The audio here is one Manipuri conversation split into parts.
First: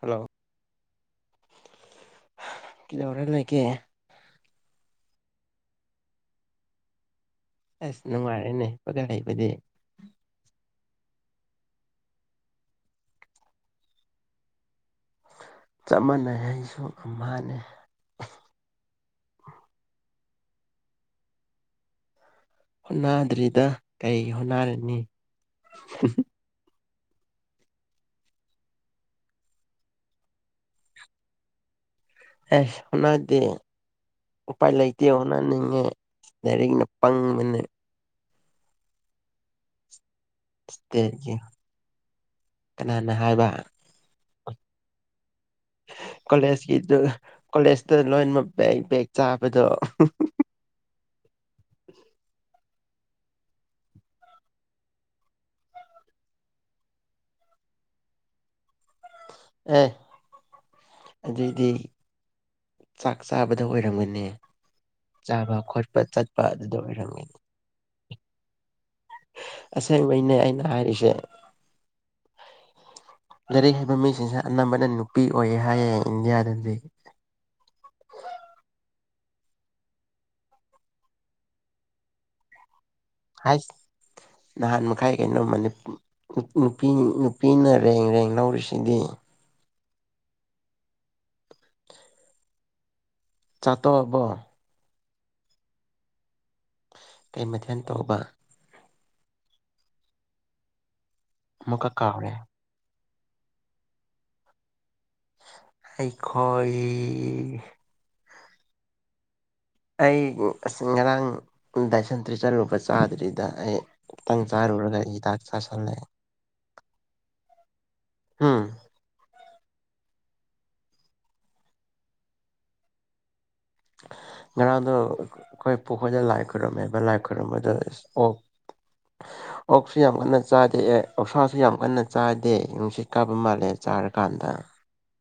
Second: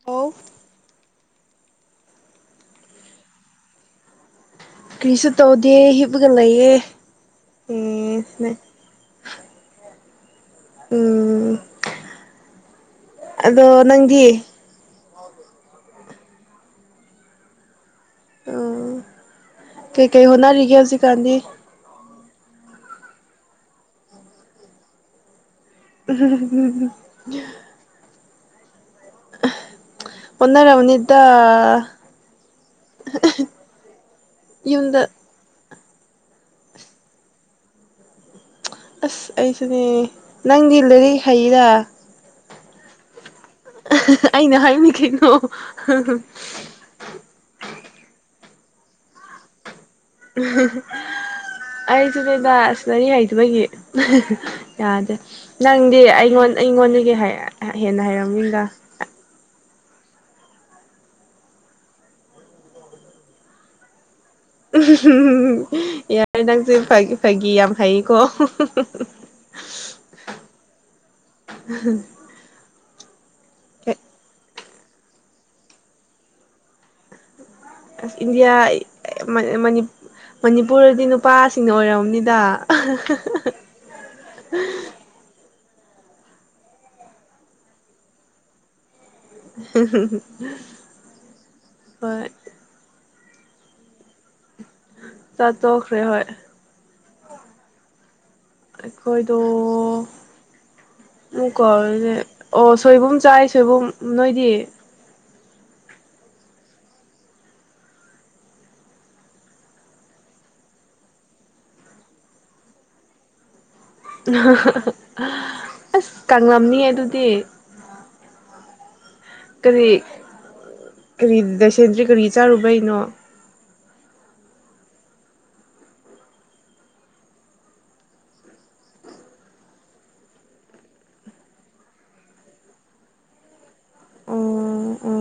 ꯍꯜꯂꯣ ꯑꯣ ꯀꯤꯗꯧꯔ ꯂꯩꯒꯦ ꯀ꯭ꯔꯤꯁꯨ ꯇꯧꯗꯦ ꯍꯤꯞꯄꯒ ꯂꯩꯌꯦꯦ ꯑꯁ ꯅꯨꯡꯉꯥꯏꯔꯦꯅꯦ ꯐꯒꯠ ꯍꯩꯕꯗꯤ ꯎꯝ ꯑꯗꯣ ꯅꯪꯒꯤ ꯆꯞ ꯃꯥꯟꯅꯩ ꯑꯩꯁꯨ ꯃꯥꯥꯟꯅꯩ ꯀꯩ ꯍꯣꯠꯅꯔꯤꯒꯦ ꯍꯧꯖꯤꯛꯀꯥꯟꯗꯤ ꯍꯣꯠꯅꯗ꯭ꯔꯤꯗ ꯀꯔꯤ ꯍꯣꯠꯅꯔꯅꯤ ꯎꯝ ꯌꯥ ꯑꯣꯟꯅꯔ ꯑꯃꯅꯤꯗ ꯑꯦꯁ ꯍꯅꯥꯗꯤ ꯎꯄꯥꯏ ꯌꯨꯝꯗ ꯂꯩꯇꯦ ꯑꯣꯅ ꯅꯤꯡꯉꯦ ꯂꯏꯔꯤꯛꯅ ꯄꯪꯕꯅꯤ ꯑꯁ ꯑꯩꯁꯨꯅꯦ ꯅꯪꯂꯔꯤ ꯁ꯭ꯇꯦꯠꯀꯤ ꯍꯩꯔꯥ ꯀꯅꯥꯅ ꯍꯥꯏꯕ [unintelligible] ꯑꯩꯅ ꯍꯥꯏꯅꯤꯡꯈꯩꯅꯣ ꯀꯣꯂꯦꯖꯀꯤꯗꯨ ꯀꯣꯂꯦꯖꯇ ꯂꯣꯏꯃꯛ ꯕꯦꯛ ꯕꯦꯛ ꯆꯥꯕꯗꯣ [unintelligible] ꯑꯩꯁꯤ ꯀꯩꯗꯅꯔꯤ ꯍꯩꯗꯕꯒꯤ ꯌꯥꯗꯦ ꯅꯪꯗꯤ ꯑꯩꯉꯣꯟ ꯑꯩꯉꯣꯟꯗꯒꯤ ꯍꯦꯟꯅ ꯍꯩꯔꯝꯃꯤꯗ ꯑꯦ ꯑꯗꯨꯏꯗꯤ ꯆꯥꯛ ꯆꯥꯕꯗ ꯑꯣꯏꯔꯝꯒꯅꯤ ꯆꯥꯕ ꯎꯝ ꯈꯣꯠꯄ ꯌꯥꯔ ꯆꯠꯄ ꯅꯪꯁꯦ ꯑꯗꯨꯗ ꯐꯥꯒꯤ ꯑꯣꯏꯔꯝꯒꯅꯤ ꯐꯥꯒꯤ ꯌꯥꯝ ꯍꯥꯏꯀꯣ ꯑꯁꯦꯡꯕꯩꯅꯦ ꯑꯩꯅ ꯒꯥꯔꯤ ꯍꯥꯏꯕ ꯃꯤꯁꯤꯡꯁ ꯑꯅꯝꯕꯅ ꯅꯨꯄꯤ ꯑꯣꯏꯌꯦ ꯍꯥꯏꯌꯦ ꯏꯟꯗꯤꯌꯥꯗꯗꯤ ꯑꯁ ꯏꯟꯗꯤꯌꯥ ꯃꯅꯤꯄꯨꯔꯗꯤ ꯅꯨꯄꯥꯁꯤꯡꯅ ꯑꯣꯏꯔꯝꯝꯅꯤꯗ ꯍꯥꯏꯁ ꯅꯍꯥꯟ ꯃꯈꯥꯏ ꯀꯩꯅꯣ ꯃꯅꯤ ꯅꯨꯄꯤ ꯅꯨꯄꯤꯅ ꯔꯦꯡ ꯔꯦꯡ ꯂꯧꯔꯤꯁꯤꯗꯤ ꯍꯝ ꯍꯣꯏ ꯆꯥꯠꯇꯣꯕꯣ ꯆꯇꯣꯛ ꯇꯦ ꯍꯣꯏ ꯀꯩ ꯃꯊꯦꯜ ꯇꯧꯕ ꯑꯩꯈꯣꯏꯗ ꯑꯃꯨꯛꯀ ꯀꯃꯨꯀꯔ꯭ꯦꯅꯦ ꯀꯥꯎꯔꯦ ꯑꯣ ꯁꯣꯏꯕꯨꯝ ꯆꯥꯏ ꯁꯣꯏꯕꯨꯝ ꯅꯣꯏꯗꯤ ꯑꯩꯏ ꯑꯩ ꯉꯔꯥꯡ ꯗꯥꯏꯁꯟꯇ꯭ꯔꯤ ꯆꯠꯂꯨꯕ ꯆꯥꯗ꯭ꯔꯤꯗ ꯑꯩ ꯈꯤꯇꯪ ꯆꯥꯔꯨꯔꯒ ꯍꯤꯗꯥꯛ ꯆꯥꯥꯁꯜꯂꯦ ꯑꯁ ꯀꯂꯝꯅꯤꯌꯦ ꯑꯗꯨꯗꯤ ꯍꯝ ꯀꯔꯤ ꯀꯔꯤꯗꯁꯦꯟꯗ꯭ꯔꯤ ꯀꯔꯤ ꯆꯥꯔꯨꯕꯩꯅꯣ ꯉꯔꯥꯡꯗꯣ ꯑꯩꯈꯣꯏ ꯄꯨꯈꯣꯏꯗ ꯂꯥꯏ ꯈꯣꯏꯔꯨꯝꯃꯦꯕ ꯂꯥꯏ ꯈꯣꯏꯔꯝꯕꯗ ꯑꯣꯛ ꯑꯣꯛꯁꯨ ꯌꯥꯝ ꯀꯟꯅ ꯆꯥꯗꯦ ꯑꯦ ꯑꯣꯁꯥꯁꯨ ꯌꯥꯝ ꯀꯟꯅ ꯆꯥꯗꯦ ꯅꯨꯡꯁꯤꯠ ꯀꯥꯕ ꯃꯥꯜꯂꯦ ꯑꯣ ꯆꯥꯔꯀꯥꯟꯗ ꯑꯣ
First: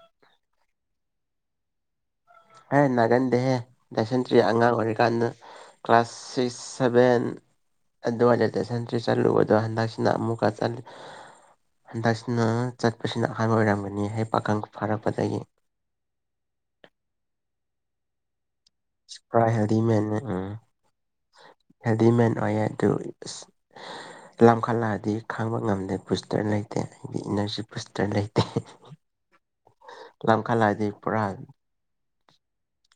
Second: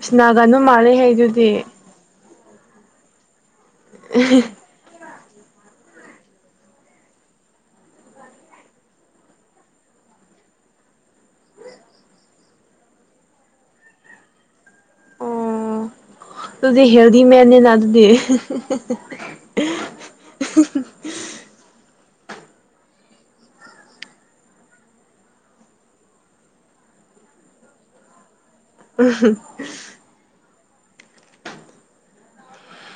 ꯏꯁ ꯅꯥꯒꯅꯨ ꯃꯥꯜꯂꯦ ꯍꯥꯏꯗꯨꯗꯤ ꯑꯦ ꯅꯒꯟꯗꯦꯦ ꯅꯁꯟꯇ꯭ꯔꯤ ꯑꯉꯥꯡ ꯑꯣꯏꯔꯤꯀꯥꯟꯗ ꯀ꯭ꯂꯥꯁ ꯁꯤꯛꯁ ꯁꯚꯦꯟ ꯑꯗꯨꯋꯥꯏꯗ ꯇꯨꯁꯟꯁꯤ ꯆꯠꯂꯨꯕꯗꯣ ꯍꯟꯗꯛꯁꯤꯅ ꯑꯃꯨꯛꯀ ꯍꯟꯗꯛꯁꯤꯅ ꯆꯠꯄꯁꯤꯅ ꯑꯍꯥꯟꯕ ꯑꯣꯏꯔꯝꯒꯅꯤ ꯍꯥꯏ ꯄꯥꯈꯪ ꯐꯥꯔꯛꯄꯗꯒꯤ ꯑꯗꯨ ꯃꯅꯦꯅ ꯑꯗꯨꯗꯤ ꯏꯄꯨꯔꯥ ꯍꯦꯟꯗꯤ ꯃꯟ ꯍꯦꯟꯗꯤꯃꯟ ꯅꯨꯡ ꯌꯥ ꯑꯗꯨ ꯑ ꯂꯝꯈꯠꯂꯛꯑꯗꯤ ꯈꯥꯡꯕ ꯉꯝꯗꯦ ꯕꯨꯁꯇꯔ ꯂꯩꯇꯦ ꯍꯥꯏꯗꯤ ꯏꯅꯔꯖꯤ ꯕꯨꯁꯇꯔ ꯂꯩꯇꯦ ꯎꯝ ꯋꯥꯈꯜꯂ ꯍꯥꯏꯗꯤ ꯄꯨꯔꯥ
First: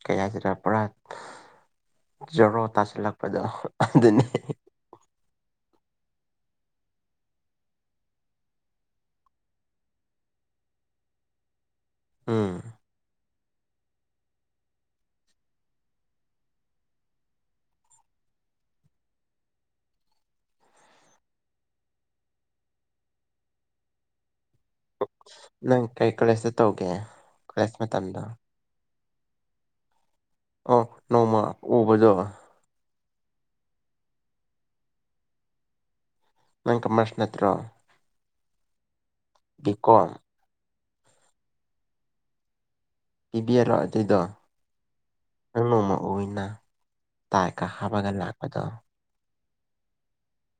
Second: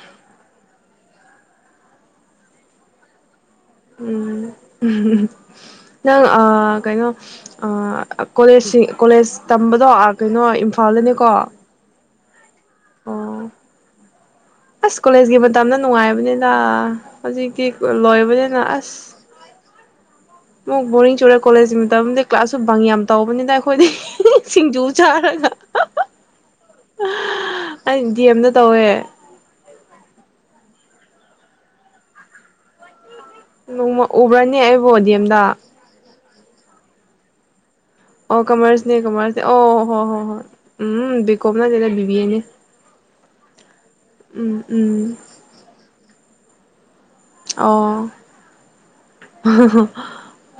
ꯀꯌꯥꯁꯤꯗ ꯄꯨꯔꯥ ꯖꯔꯣ ꯇꯥꯁꯤꯜꯂꯛꯄꯗ ꯎꯝ ꯅꯪ ꯀꯩꯅꯣ ꯀꯣꯂꯦꯖ ꯀꯣꯂꯦꯖ ꯇꯝꯕꯗꯣ ꯀꯩꯅꯣ ꯏꯝꯐꯥꯜꯗꯅꯤꯀꯣ ꯑꯥ ꯑ ꯑꯁ ꯀꯣꯂꯦꯖꯀꯤ ꯃꯇꯝꯗ ꯅꯨꯡꯉꯥꯏꯕꯅꯤꯗ ꯍꯧꯖꯤꯛꯇꯤ ꯂꯣꯏꯕꯅꯤꯅ ꯑꯁ ꯑꯃꯨꯛ ꯕꯣꯔꯤꯡ ꯆꯨꯔꯦ ꯀꯣꯂꯦꯖꯀꯤ ꯃꯇꯝꯗ ꯀ꯭ꯂꯥꯁꯁꯨ ꯕꯪ ꯌꯥꯝ ꯇꯧꯕꯅꯤꯗ ꯑꯩꯈꯣꯏꯗꯤ ꯁꯤꯡꯖꯨ ꯆꯥꯔꯒ ꯅꯪ ꯀꯩ ꯀꯣꯂꯦꯖꯇ ꯇꯧꯒꯦ ꯀꯣꯂꯦꯖ ꯃꯇꯝꯗꯣ ꯍꯥꯏꯗꯤ ꯑꯝꯇ ꯇꯧꯋꯦ ꯅꯣꯡꯃ ꯎꯕꯗꯣ ꯅꯣꯡꯃ ꯎꯕ꯭ꯔꯅꯦ ꯑꯩꯕꯨ ꯗꯤ ꯑꯦꯝꯗ ꯅꯪ ꯀꯃꯔꯁ ꯅꯠꯇ꯭ꯔꯣ ꯑꯣ ꯀꯃꯔꯁꯅꯦ ꯀꯃꯔꯁ ꯑꯣ ꯕꯤ ꯍꯣ ꯀꯣꯝ ꯍꯣ ꯍꯣ ꯎꯝ ꯕꯤ ꯀꯣꯝ ꯅꯠꯇꯦ ꯕꯤ ꯕꯤ ꯑꯦꯅꯤ ꯕꯤꯕꯤ ꯑꯦꯔꯣ ꯑꯗꯨꯏꯗꯣ ꯅꯪ ꯅꯣꯡꯃ ꯎꯏꯅ ꯇꯥꯏꯀ ꯑꯣ ꯍꯥꯞꯄꯒ ꯂꯥꯛꯄꯗꯣ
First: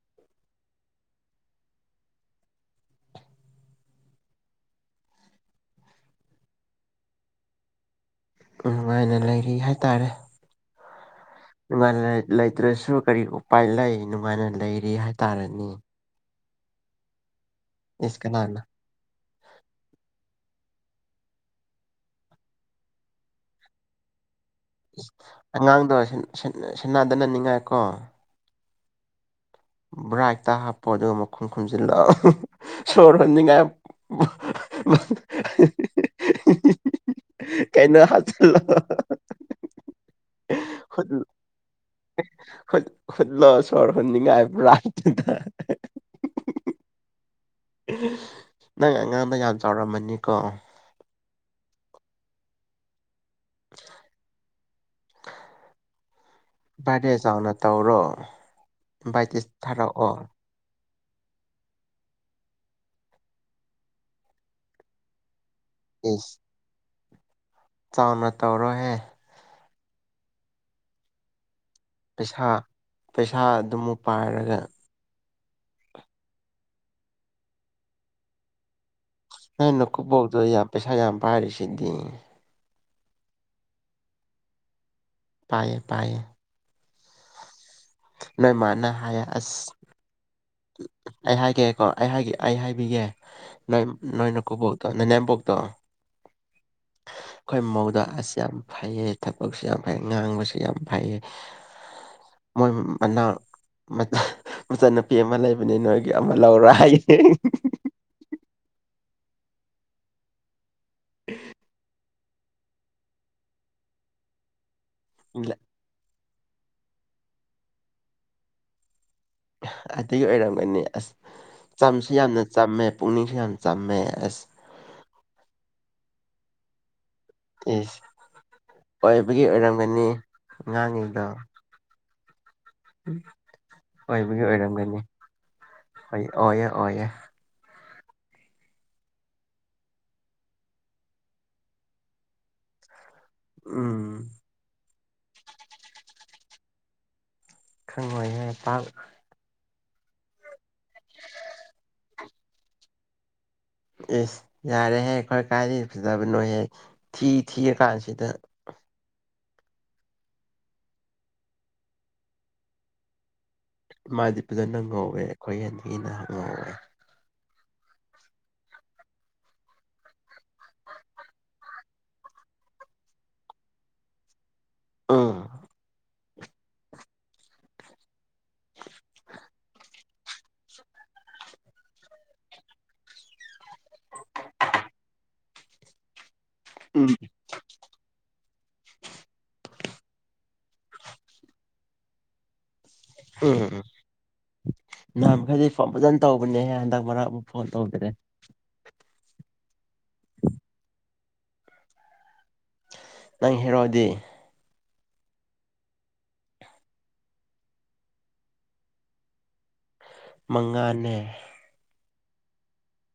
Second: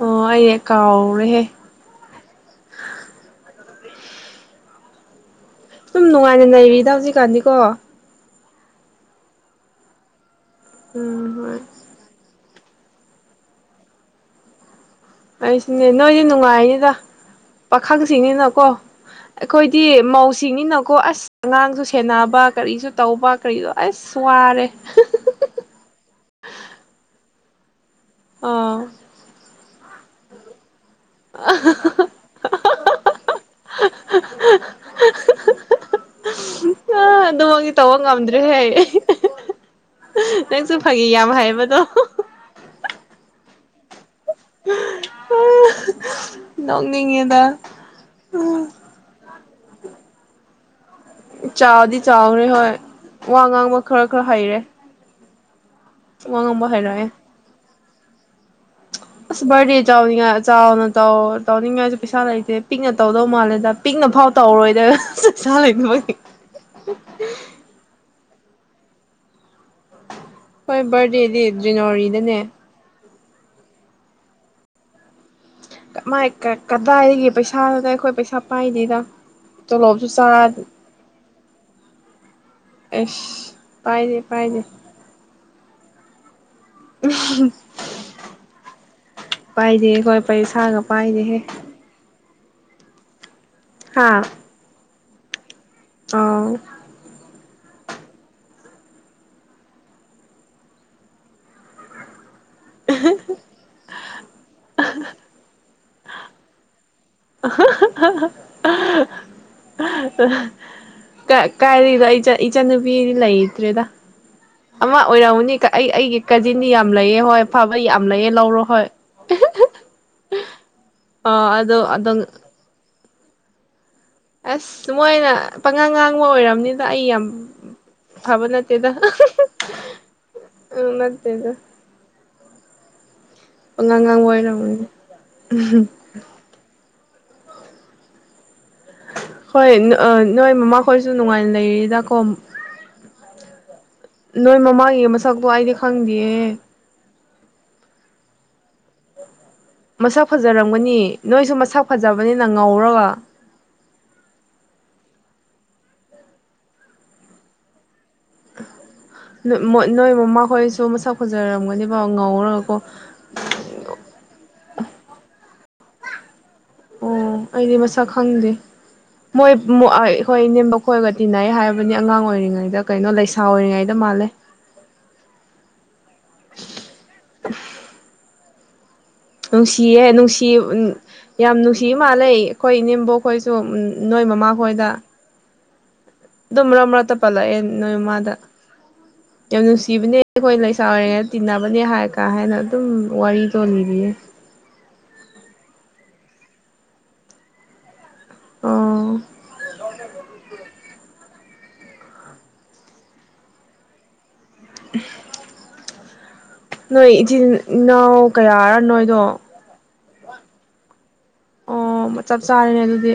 ꯑꯣ ꯑꯩ ꯀꯣꯎ ꯔꯦꯍꯦ ꯁꯨꯝ ꯅꯨꯡꯉꯥꯏꯅ ꯂꯩꯔꯤꯗ ꯍꯧꯖꯤꯛꯀꯥꯟꯗꯤꯀꯣ ꯅꯨꯡꯉꯥꯏꯅ ꯂꯩꯔꯤ ꯍꯥꯏꯇꯥꯔꯦ ꯎꯝ ꯍꯣꯏ ꯂ ꯇ꯭ꯔꯁꯨ ꯀꯔꯤ ꯎꯄꯥꯏ ꯂꯩ ꯅꯨꯡꯉꯥꯏꯅ ꯂꯩꯔꯤ ꯍꯥꯏꯇꯥꯔꯅꯤ ꯑꯩꯁꯨꯅꯦ ꯅꯣꯏꯗꯤ ꯅꯨꯡꯉꯥꯏꯅꯤꯗ ꯏꯁ ꯀꯅꯥꯅ ꯄꯥꯈꯪꯁꯤꯡꯅꯤꯅꯀꯣ ꯑꯩꯈꯣꯏꯗꯤ ꯃꯧꯁꯤꯡꯅꯤꯅ ꯀꯣ ꯑꯁ ꯑꯉꯥꯡꯁꯨ ꯁꯦꯟꯅꯕ ꯀꯔꯤꯁꯨ ꯇꯧꯕ ꯀꯔꯤꯗꯣ ꯑꯁ ꯋꯥꯔꯦ ꯑꯉꯥꯡꯗꯣ ꯁꯦꯅ ꯗꯅꯅꯤꯡꯉꯥꯏ ꯀꯣ ꯑꯥ ꯚ꯭ꯔꯥꯏꯠꯇ ꯍꯥꯞ ꯄꯣꯠ ꯑꯗꯨꯒ ꯃꯈꯨꯝ ꯈꯨꯝꯖꯤꯜꯂꯛꯑꯣ ꯁꯣꯔ ꯍꯣꯟꯅꯤꯡꯉꯥꯏ ꯑꯗꯨꯃꯛꯇꯤ ꯇꯧꯕ ꯀꯩꯅꯣ ꯉꯝꯗ꯭ꯔꯦꯍꯦ ꯍꯥꯞꯆꯤꯜꯂꯛ ꯅꯪꯁꯨ ꯐꯥꯒꯤ ꯌꯥꯝ ꯍꯩꯕꯗꯣ ꯍꯨꯠꯂꯣ ꯁꯣꯔ ꯅꯤꯡꯉꯥꯏꯕ꯭ꯔꯥꯗ ꯅꯣꯛꯅꯤꯡꯉꯦꯗ ꯅꯪ ꯑꯉꯥꯡ ꯆꯥꯎꯔꯝꯃꯅꯤꯀꯣ ꯏꯆꯥꯗꯤ ꯆꯥꯎꯔꯦ ꯍꯣꯏ ꯋꯥ ꯉꯥꯡꯕ ꯈꯔ ꯈꯔ ꯍꯩꯔꯦ ꯋꯥ ꯉꯥꯡꯕ ꯍꯩꯔꯛꯑꯦ ꯕꯥꯔꯗꯦ ꯆꯥꯎꯅ ꯇꯧꯔꯣ ꯏꯟꯚꯥꯏꯇꯦꯁ ꯑꯁ ꯗꯤ ꯊꯥꯔꯛꯑꯣ ꯆꯥ ꯆꯥ ꯧ ꯇꯧꯅꯤꯡꯉꯥꯏꯁꯨ ꯄꯩꯁꯥ ꯂꯩꯇꯦ ꯄꯤꯛꯅ ꯇꯧꯗꯧ ꯃꯥꯜꯂꯦꯗ ꯄꯤꯛꯅꯐꯥꯎ ꯇꯧꯔꯣꯏꯗ ꯆꯂ ꯏ ꯃꯥ ꯑ ꯏꯁ ꯆꯥꯎꯅ ꯇꯧꯔꯣꯏꯍꯦ ꯍꯣꯏ ꯔꯗꯦꯗꯤ ꯖꯅꯋꯥꯔꯤꯗꯅꯦ ꯄꯩꯁꯥꯗꯨꯃꯨꯛ ꯄꯥꯏꯔꯒ ꯃꯥꯏ ꯀꯗꯥꯏꯒ ꯄꯩꯁꯥꯅ ꯑꯩꯈꯣꯏ ꯄꯩꯁꯥ ꯄꯥꯏꯅꯤꯗ ꯅ ꯅꯈꯨꯣꯣꯛꯗ ꯌꯥꯝ ꯄꯩꯁꯥ ꯄꯥꯏꯔꯤꯦ ꯁꯤꯗꯤ ꯑꯦꯁ ꯄꯥꯏꯅꯦꯦ ꯄꯥꯏꯅꯦꯦ ꯄꯥꯏꯌꯦ ꯄꯥꯏꯌꯦ ꯎꯝ ꯅꯣꯏ ꯃꯥꯅ ꯍꯥꯏꯌꯦ ꯑꯁ ꯊꯥꯒ ꯑꯩ ꯄꯥꯏꯔꯦꯍꯦ ꯍꯥꯏꯒꯦꯀꯣ ꯑꯩ ꯍꯥꯏꯒꯦ ꯑꯩ ꯍꯥꯏꯕꯤꯒꯦ ꯅꯣꯏ ꯅꯣꯏꯅ ꯀꯕꯣ ꯇ ꯅ ꯅꯅꯦꯦꯝꯄꯣꯛ ꯇꯣ ꯑꯣ ꯑꯩꯈꯣꯏ ꯃꯧꯗ ꯑꯁ ꯌꯥꯝ ꯐꯩꯌꯦ ꯊꯕꯛꯁꯨ ꯌꯥꯝ ꯐꯩ ꯉꯥꯡꯕꯁꯨ ꯌꯥꯝ ꯐꯩꯌꯦ ꯃꯣꯏ ꯃꯅꯥ ꯑꯃ ꯂꯩꯕꯅꯦ ꯅꯣꯏ ꯑꯃ ꯂꯧꯔ ꯑꯩ [unintelligible] ꯑ ꯑ ꯀ ꯀꯥꯏꯔꯤꯗꯏ ꯆ ꯏꯆꯥꯟꯅꯨꯄꯤꯗꯤ ꯂꯩꯇ꯭ꯔꯦꯗ ꯑꯃ ꯑꯣꯏꯔꯝꯎꯅꯤ ꯑꯩ ꯑꯩꯒꯤ ꯀꯥꯖꯤꯟꯗꯤ ꯌꯥꯝ ꯂꯩꯑꯦ ꯍꯣꯏ ꯐꯕ ꯌꯥꯝ ꯂꯩꯑꯦ ꯂꯧꯔꯣ ꯍꯣꯏ ꯑꯗꯨꯒꯤ ꯑꯣꯏꯔꯝꯒꯅꯤ ꯑꯁ ꯑ ꯑꯗꯣ ꯆꯝꯁꯨ ꯑꯗꯨꯝ ꯌꯥꯝꯅ ꯆꯝꯃꯦ ꯄꯨꯅꯤꯁ ꯆꯝꯃꯦ ꯑꯁ ꯃꯣꯏꯅ ꯄꯪꯉꯥꯡ ꯉꯥꯛ ꯑꯣꯏꯔꯕꯅꯤꯅ ꯑꯩ ꯌꯥꯝ ꯑꯦꯁ ꯐꯕ ꯅꯠꯇꯦꯗ ꯑꯣꯏꯕꯒꯤ ꯑꯣꯏꯔꯝꯒꯅꯤ ꯎꯝ ꯑꯉꯥꯡꯉꯗꯣ ꯅꯠꯇꯦꯗ ꯎꯝ ꯄꯪꯉꯥꯡ ꯉꯥꯡꯕ ꯑꯣꯏꯕꯒꯤ ꯑꯣꯏꯔꯝꯒꯅꯤ ꯑꯣꯏꯌꯦ ꯑꯣꯏꯌꯦꯦ ꯍꯣꯏ ꯅꯣꯏ ꯃꯃꯥꯈꯣꯏꯁꯨ ꯅꯨꯡꯉꯥꯏꯅ ꯂꯩꯔꯤꯗꯀꯣ ꯎꯝ ꯅꯣꯏ ꯃꯃꯥ ꯌꯦꯡ ꯁꯛꯗ ꯑꯏꯗꯤ ꯈꯪꯗꯌꯦ ꯈꯪꯣꯏ ꯄ ꯃꯁꯥ ꯐꯖꯔꯝꯒꯅꯤ ꯅꯣꯏꯁꯨ ꯃꯁꯥ ꯐꯖꯕꯅꯤꯅ ꯉꯧꯔꯒ ꯑꯦꯁ ꯌꯥꯔꯦꯍꯦ ꯑꯩꯈꯣꯏ ꯀꯥꯏꯗꯒꯤ ꯐꯖꯕꯅꯣꯍꯦ ꯊꯤ ꯊꯤꯔ ꯀꯥꯟꯁꯤꯗ ꯅꯣꯏ ꯃꯃꯥꯈꯣꯏꯁꯨ ꯃꯁꯛ ꯈꯣꯟꯖꯔꯝꯒꯅꯦꯕ ꯉꯧꯔꯒꯀꯣ ꯑꯩꯈꯣꯏꯦꯟꯟꯅ ꯍꯪꯉꯋꯦ ꯑꯣ ꯑꯩꯗꯤ ꯃꯁꯛ ꯈꯪꯗꯦ ꯃꯣꯏ ꯑꯩꯈꯣꯏ ꯏ ꯅꯦꯝꯕ ꯈꯣꯏꯔꯒ ꯇꯤꯟꯅꯩ ꯍꯥꯏꯕꯅꯤ ꯑꯉꯥꯡ ꯑꯣꯏꯔꯤꯉꯩꯗ ꯀꯩꯅꯣ ꯂꯩꯁꯥ ꯑꯣꯏꯔꯤꯉꯩꯗ ꯃꯥꯜꯂꯦ ꯑꯥ [unintelligible] [unintelligible] ꯅꯨꯡꯁꯤꯌꯦꯦ ꯅꯨꯡꯁꯤ ꯌꯥꯝ ꯅꯨꯡꯁꯤ ꯃꯥꯜꯂꯦ ꯑꯩꯈꯣꯏ ꯏꯅꯦꯦꯝꯕ ꯈꯣꯏꯁꯨ ꯅꯣꯏ ꯃꯃꯥ ꯈꯣꯏꯗ ꯑꯗꯨꯝ꯭ꯔꯝ꯭ꯔ ꯎꯝ ꯇꯄꯂ ꯌꯦ ꯅ ꯏꯃꯗ ꯌꯥꯝ ꯅꯨꯡꯁꯤꯕꯅꯦ ꯑꯩꯈꯣꯏ ꯂꯩꯁꯥ ꯑꯣꯏꯔꯤꯉꯩ ꯇꯤꯟꯅꯕꯅꯦ ꯍꯥꯏꯔ ꯀ ꯍꯥꯏꯅ ꯑꯗꯨꯝ ꯋꯥꯔꯤꯔꯤ ꯎꯝ ꯇꯅꯤꯔꯤꯦ ꯅꯍꯥꯟ ꯃꯈꯩꯗꯤ ꯐꯣꯟ ꯐꯖꯅ ꯇꯧꯕꯅꯦꯍꯦ ꯍꯟꯗꯛ ꯃꯔꯛ ꯑꯃꯨꯛ ꯐꯣꯟ ꯇꯧꯗꯔꯦ ꯑꯣ ꯅꯪ ꯍꯔꯑꯣꯗꯤ ꯅꯣꯏ ꯏꯆꯤꯟ ꯏꯅꯥꯎ ꯀꯌꯥꯔ ꯅꯣꯏꯗꯣ ꯃꯉꯥꯅꯦ ꯑꯣ ꯆꯞ ꯆꯥꯔꯅꯦ ꯑꯗꯨꯗꯤ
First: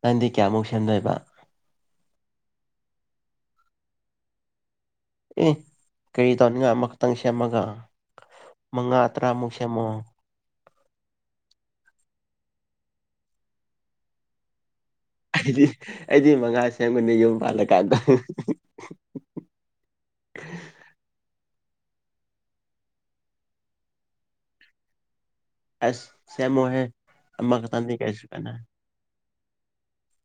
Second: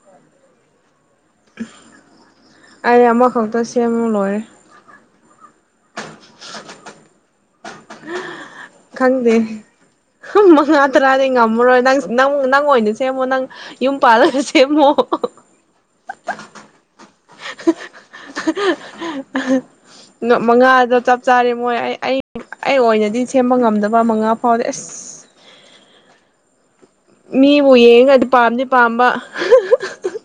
ꯅꯥꯟꯗꯤ ꯀꯌꯥꯃꯨꯛ ꯁꯦꯝꯗꯣꯏꯕ ꯑꯩ ꯑꯃꯈꯛꯇ ꯁꯦꯝꯃꯨ ꯂꯣꯏꯔꯦ ꯑꯦ ꯀꯩ ꯇꯧꯅꯤꯡꯉ ꯑꯃ ꯇꯪꯁꯤꯃꯒ ꯃ ꯉꯥ ꯇ꯭ꯔꯥꯃꯨꯁꯦꯃꯣ ꯉꯥ ꯇꯔꯥꯗꯤꯩ ꯉꯝꯃꯔꯣꯏ ꯅꯪꯪ ꯅꯪ ꯑꯣꯏꯅ ꯁꯦꯝꯃꯣ ꯅꯪ ꯌꯨꯝ ꯄꯥꯜꯂꯒ ꯁꯦꯝꯃꯣ ꯑꯩꯗꯤ ꯑꯩꯗꯤ ꯃꯉꯥ ꯁꯦꯝꯕꯅꯤ ꯌꯨꯝ ꯄꯥꯜꯂꯀꯥꯟꯗ ꯃꯉꯥꯗꯣ ꯆꯞ ꯆꯥ ꯌꯥꯔꯦ ꯃꯣꯏ ꯑꯩ ꯑꯩ ꯑꯩ ꯑꯣꯏꯅꯗꯤ ꯁꯦꯝꯕ ꯉꯝꯗꯕ ꯃꯉꯥ ꯐꯥꯎꯗꯤ ꯑꯁ ꯑꯁ ꯁꯦꯃꯣꯍꯦ ꯃꯤꯕꯨ ꯌꯦꯡꯒꯗꯤ ꯄꯥꯝꯗꯤ ꯄꯥꯝꯕ [unintelligible]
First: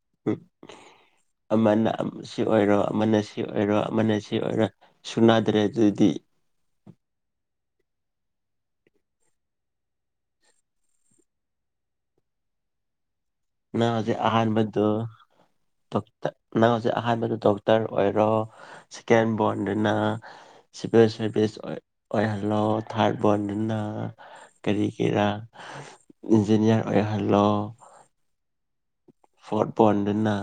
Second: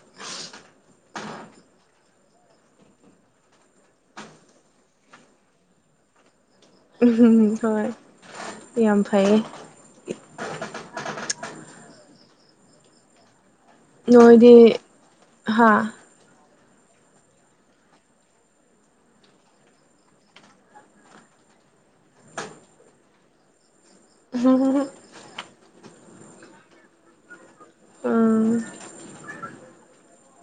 ꯑꯃꯅ ꯁꯤ ꯑꯣꯏꯔꯣ ꯑꯃꯅ ꯁꯤ ꯑꯣꯏꯔꯣ ꯑꯃꯅ ꯁꯤ ꯑꯣꯏꯔꯣ ꯁꯨꯅꯥꯗ꯭ꯔꯦ ꯑꯗꯨꯗꯤ ꯍꯣꯏ ꯌꯥꯝ ꯐꯩꯌꯦ ꯅꯖꯤꯦ ꯑꯍꯥꯟ ꯃꯗꯨ ꯅꯣꯏꯗꯤ ꯍꯥ ꯇꯇ ꯅꯪ ꯍꯧꯖꯤꯛ ꯑꯍꯥꯟꯕꯗ ꯗꯣꯛꯇꯔ ꯑꯣꯏꯔꯣ ꯁꯦꯀꯦꯟ ꯕꯣꯔꯟꯗꯅ ꯁꯤꯚꯤꯜ ꯁꯥꯔꯚꯤꯁ ꯑꯣꯏꯍꯜꯂꯣ ꯊꯥꯔꯠ ꯕꯣꯔꯟꯗꯅ ꯀꯔꯤ ꯎꯝ ꯀꯦꯔꯥ ꯏꯟꯖꯤꯅꯤꯌꯥꯔ ꯑꯣꯏꯍꯜꯂꯣ ꯑ ꯐꯠ ꯐꯗꯅ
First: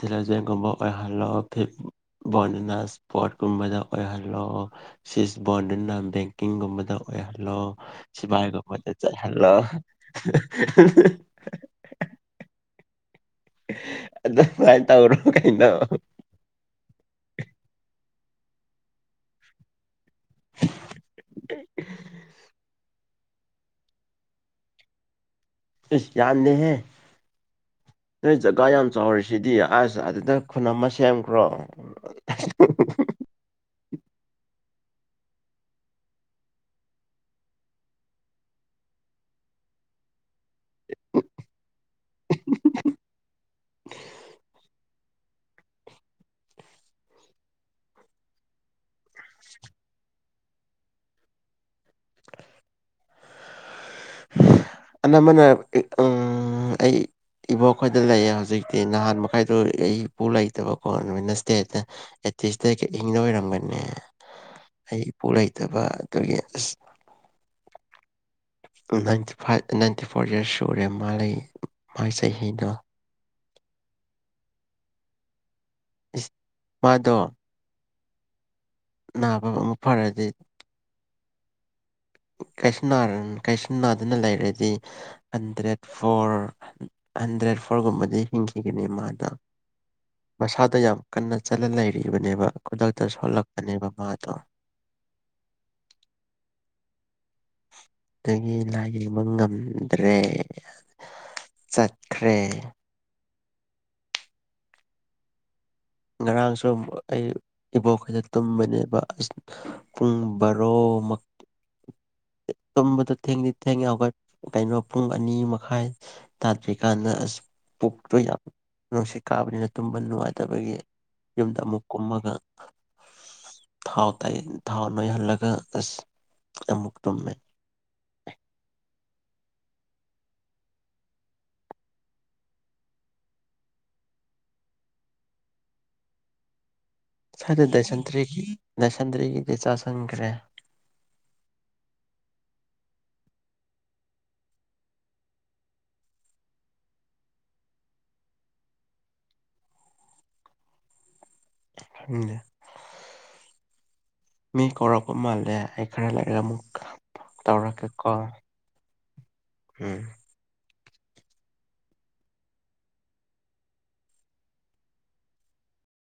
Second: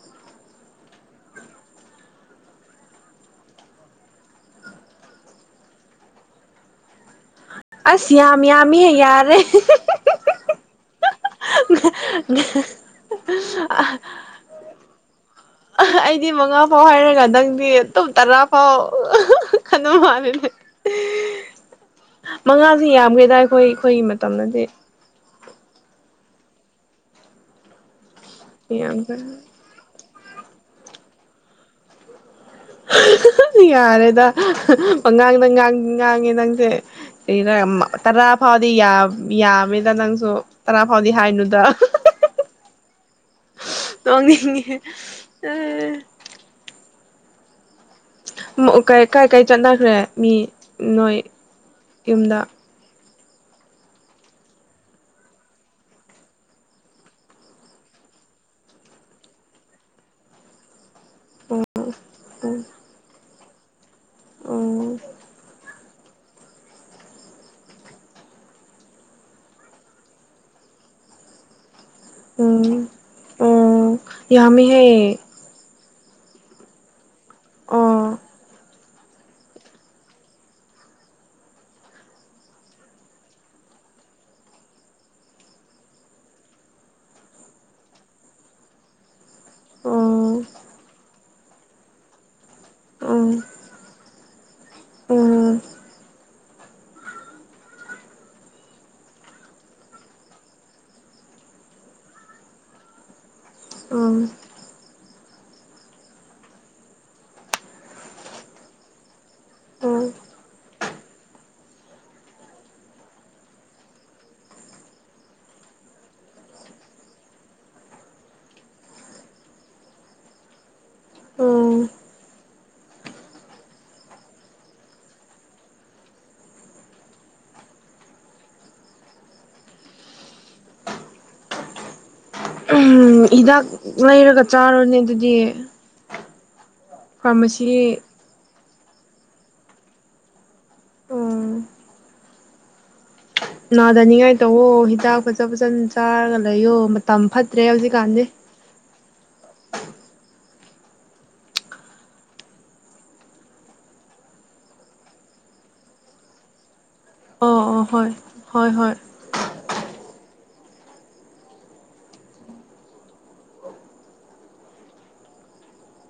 ꯊꯂꯖꯒꯨꯝꯕ ꯑꯣꯏꯍꯜꯂꯣ ꯐꯤ ꯕꯣꯟꯗꯅ ꯏꯁꯄꯣꯔꯠꯀꯨꯝꯕꯗ ꯑꯣꯏꯍꯜꯂꯣ ꯁꯤꯁ ꯕꯣꯟꯗꯅ ꯕꯦꯡꯀꯤꯡꯒꯨꯝꯕꯗ ꯑꯣꯏꯍꯜꯂꯣ ꯂꯣ ꯑꯁ ꯌꯥꯝ ꯁꯤꯃꯒ ꯃꯠꯇ ꯌꯥꯝꯃꯤꯍꯦ ꯆꯠ ꯌꯥꯔꯦ ꯍꯜꯂꯣ [unintelligible] ꯑꯗꯨ ꯐꯥꯏ ꯇꯧꯔꯣ ꯀꯩꯅꯣ ꯑꯩꯗꯤ ꯃꯉꯥ ꯐꯥꯎ ꯍꯥꯏꯔꯒ ꯅꯪꯗꯤ ꯑꯗꯨ ꯇꯔꯥ ꯄꯥꯎ ꯈꯟꯗ ꯃꯥ ꯃꯉꯥꯁꯦ ꯌꯥꯝꯈ꯭ꯔꯦ ꯁꯤꯗ ꯑꯩꯈꯣꯏ ꯑꯩꯈꯣꯏꯒꯤ ꯃꯇꯝꯗꯗꯤ ꯏꯁ ꯌꯥꯥꯟꯅꯦ ꯍ ꯑꯩ ꯖꯒꯥ ꯌꯥꯝ ꯌꯥꯝꯈ꯭ꯔꯦ ꯆꯥꯎꯔꯤꯁꯤꯗꯤ ꯑꯁ ꯑꯗꯨꯗ ꯈꯨꯟ ꯑꯃ ꯁꯦꯝꯈ꯭ꯔꯣ ꯌꯥꯔꯦꯗ ꯑꯉꯥꯡꯗꯥꯡ ꯉꯥꯡꯉꯦ ꯅꯪꯁꯦ ꯀ ꯇꯔꯥ ꯐꯥꯎꯗꯤ ꯌꯥꯝꯃꯦꯗ ꯅꯪꯁꯨ ꯇꯔꯥ ꯐꯥꯎꯗꯤ ꯍꯥꯏꯅꯨꯗ ꯇꯣꯡꯅꯤꯡꯉꯦ ꯃ ꯀ ꯀꯥꯏ ꯀꯥꯏ ꯆꯠꯅꯈ꯭ꯔꯦ ꯃꯤ ꯅꯣꯏ ꯌꯨꯝꯗ ꯑꯅꯝꯕꯅ ꯑꯩ ꯏꯕꯣꯛꯈꯣꯏꯗ ꯂꯩꯌꯦ ꯍꯧꯖꯤꯛꯇꯤ ꯅꯍꯥꯟ ꯃꯈꯥꯏꯗꯣ ꯑꯩ ꯏꯄꯨ ꯂꯩꯇꯕ ꯀꯣ ꯅꯨꯃꯤꯠꯇꯦ ꯑꯦꯠꯁꯇ ꯏꯪꯗ ꯑꯣꯏꯔꯝꯒꯅꯤ ꯑ ꯎꯝ ꯑꯩ ꯏꯄꯨ ꯂꯩꯩꯇꯕ ꯑꯗꯨꯒꯤ ꯅꯥꯏꯟꯇꯤ ꯐꯥꯏꯚ ꯅꯥꯏꯟꯇꯤ ꯐꯣꯔ ꯏꯔꯁꯁꯨ ꯎꯨꯔꯦ ꯃꯥ ꯂꯩ ꯃꯥꯏ ꯆꯍꯤꯅꯣ ꯑꯣ ꯌꯥ ꯃ ꯍ ꯏꯁ ꯃꯥꯗꯣ ꯑꯣ ꯅꯥꯕ ꯑꯃꯨꯛ ꯐꯔꯗꯤ ꯀꯁ ꯀꯩꯁꯟꯅꯥꯗꯅ ꯂꯩꯔꯗꯤ ꯍꯟꯗ꯭ꯔꯦꯠ ꯐꯣꯔ ꯍꯟꯗ꯭ꯔꯦꯠ ꯐꯣꯔꯒꯨꯝꯕꯗꯤ ꯍꯤꯡꯈꯤꯒꯅꯤ ꯃꯥꯅ ꯑꯣ ꯃꯁꯥꯗ ꯌꯥꯝ ꯀꯟꯅꯖ ꯆꯠꯂ ꯂꯩꯔꯤꯕꯅꯦꯕ ꯈꯨꯗꯛꯇ ꯎꯝ ꯁꯣꯜꯂꯛꯄꯅꯦ ꯕꯕꯥꯥꯗꯣ ꯎꯝ ꯑꯗꯒꯤ ꯂꯥꯏꯌꯦꯡꯕ ꯉꯝꯗ꯭ꯔꯦ ꯆꯠꯈ꯭ꯔꯦ ꯑ ꯉꯔꯥꯡꯁꯨ ꯑꯃꯨꯛ ꯑꯩ ꯏꯕꯣꯛꯈꯗ ꯇꯨꯝꯕꯅꯦꯕ ꯎꯝ ꯄꯨꯡ ꯕꯥꯔꯣꯃ ꯇꯨꯝꯕꯗ ꯊꯦꯡꯗꯤ ꯊꯦꯡ ꯌꯥꯎꯒ ꯀꯩꯅꯣ ꯄꯨꯡ ꯑꯅꯤ ꯃꯈꯥꯏ ꯇꯥꯗ꯭ꯔꯤꯀꯥꯟꯗ ꯑꯁ ꯄꯨꯛꯇꯣ ꯌꯥꯝ ꯅꯨꯡꯁꯤꯠ ꯀꯥꯕꯅꯤꯅ ꯇꯨꯝꯕ ꯅꯨꯡꯉꯥꯏꯇꯕꯒꯤ ꯌꯨꯝꯗ ꯃꯨꯛꯀꯨꯃꯒꯥꯡ ꯊꯥꯎ ꯇꯥꯏ ꯊꯥꯎ ꯅꯣꯏꯍꯜꯂꯒ ꯑꯁ ꯑꯃꯨꯛ ꯇꯨꯝꯃꯦ ꯎꯝ ꯍꯤꯗꯥꯛ ꯂꯩꯔꯒ ꯆꯥꯔꯨꯔꯅꯦ ꯑꯗꯨꯗꯤ ꯐꯥꯔꯃꯥꯁꯤ ꯁꯔꯗꯦꯗꯁꯟꯇꯔꯦ ꯂꯁꯟꯗ꯭ꯔꯔꯤꯒꯤꯗꯤ ꯆꯥꯁꯤꯪꯈ꯭ꯔꯦ ꯎꯝ ꯅꯥꯗꯅꯤꯡꯉꯥꯏ ꯇꯧꯑꯣ ꯍꯤꯗꯥꯛ ꯐꯖ ꯐꯖꯅ ꯆꯥꯔꯒ ꯂꯩꯌꯣ ꯃꯇꯝ ꯐꯠꯇ꯭ꯔꯦ ꯍꯧꯖꯤꯛꯀꯥꯟꯗꯤ ꯃꯤ ꯀꯣꯔꯣ ꯀꯃꯜꯗ ꯑꯩꯈꯔ ꯂꯥꯛꯒꯦ ꯃꯛ ꯑꯣ ꯑꯣ ꯍꯣꯏ ꯇꯧꯔꯛꯀꯦꯀꯣ ꯍꯣꯏ ꯍꯣꯏ ꯎꯝ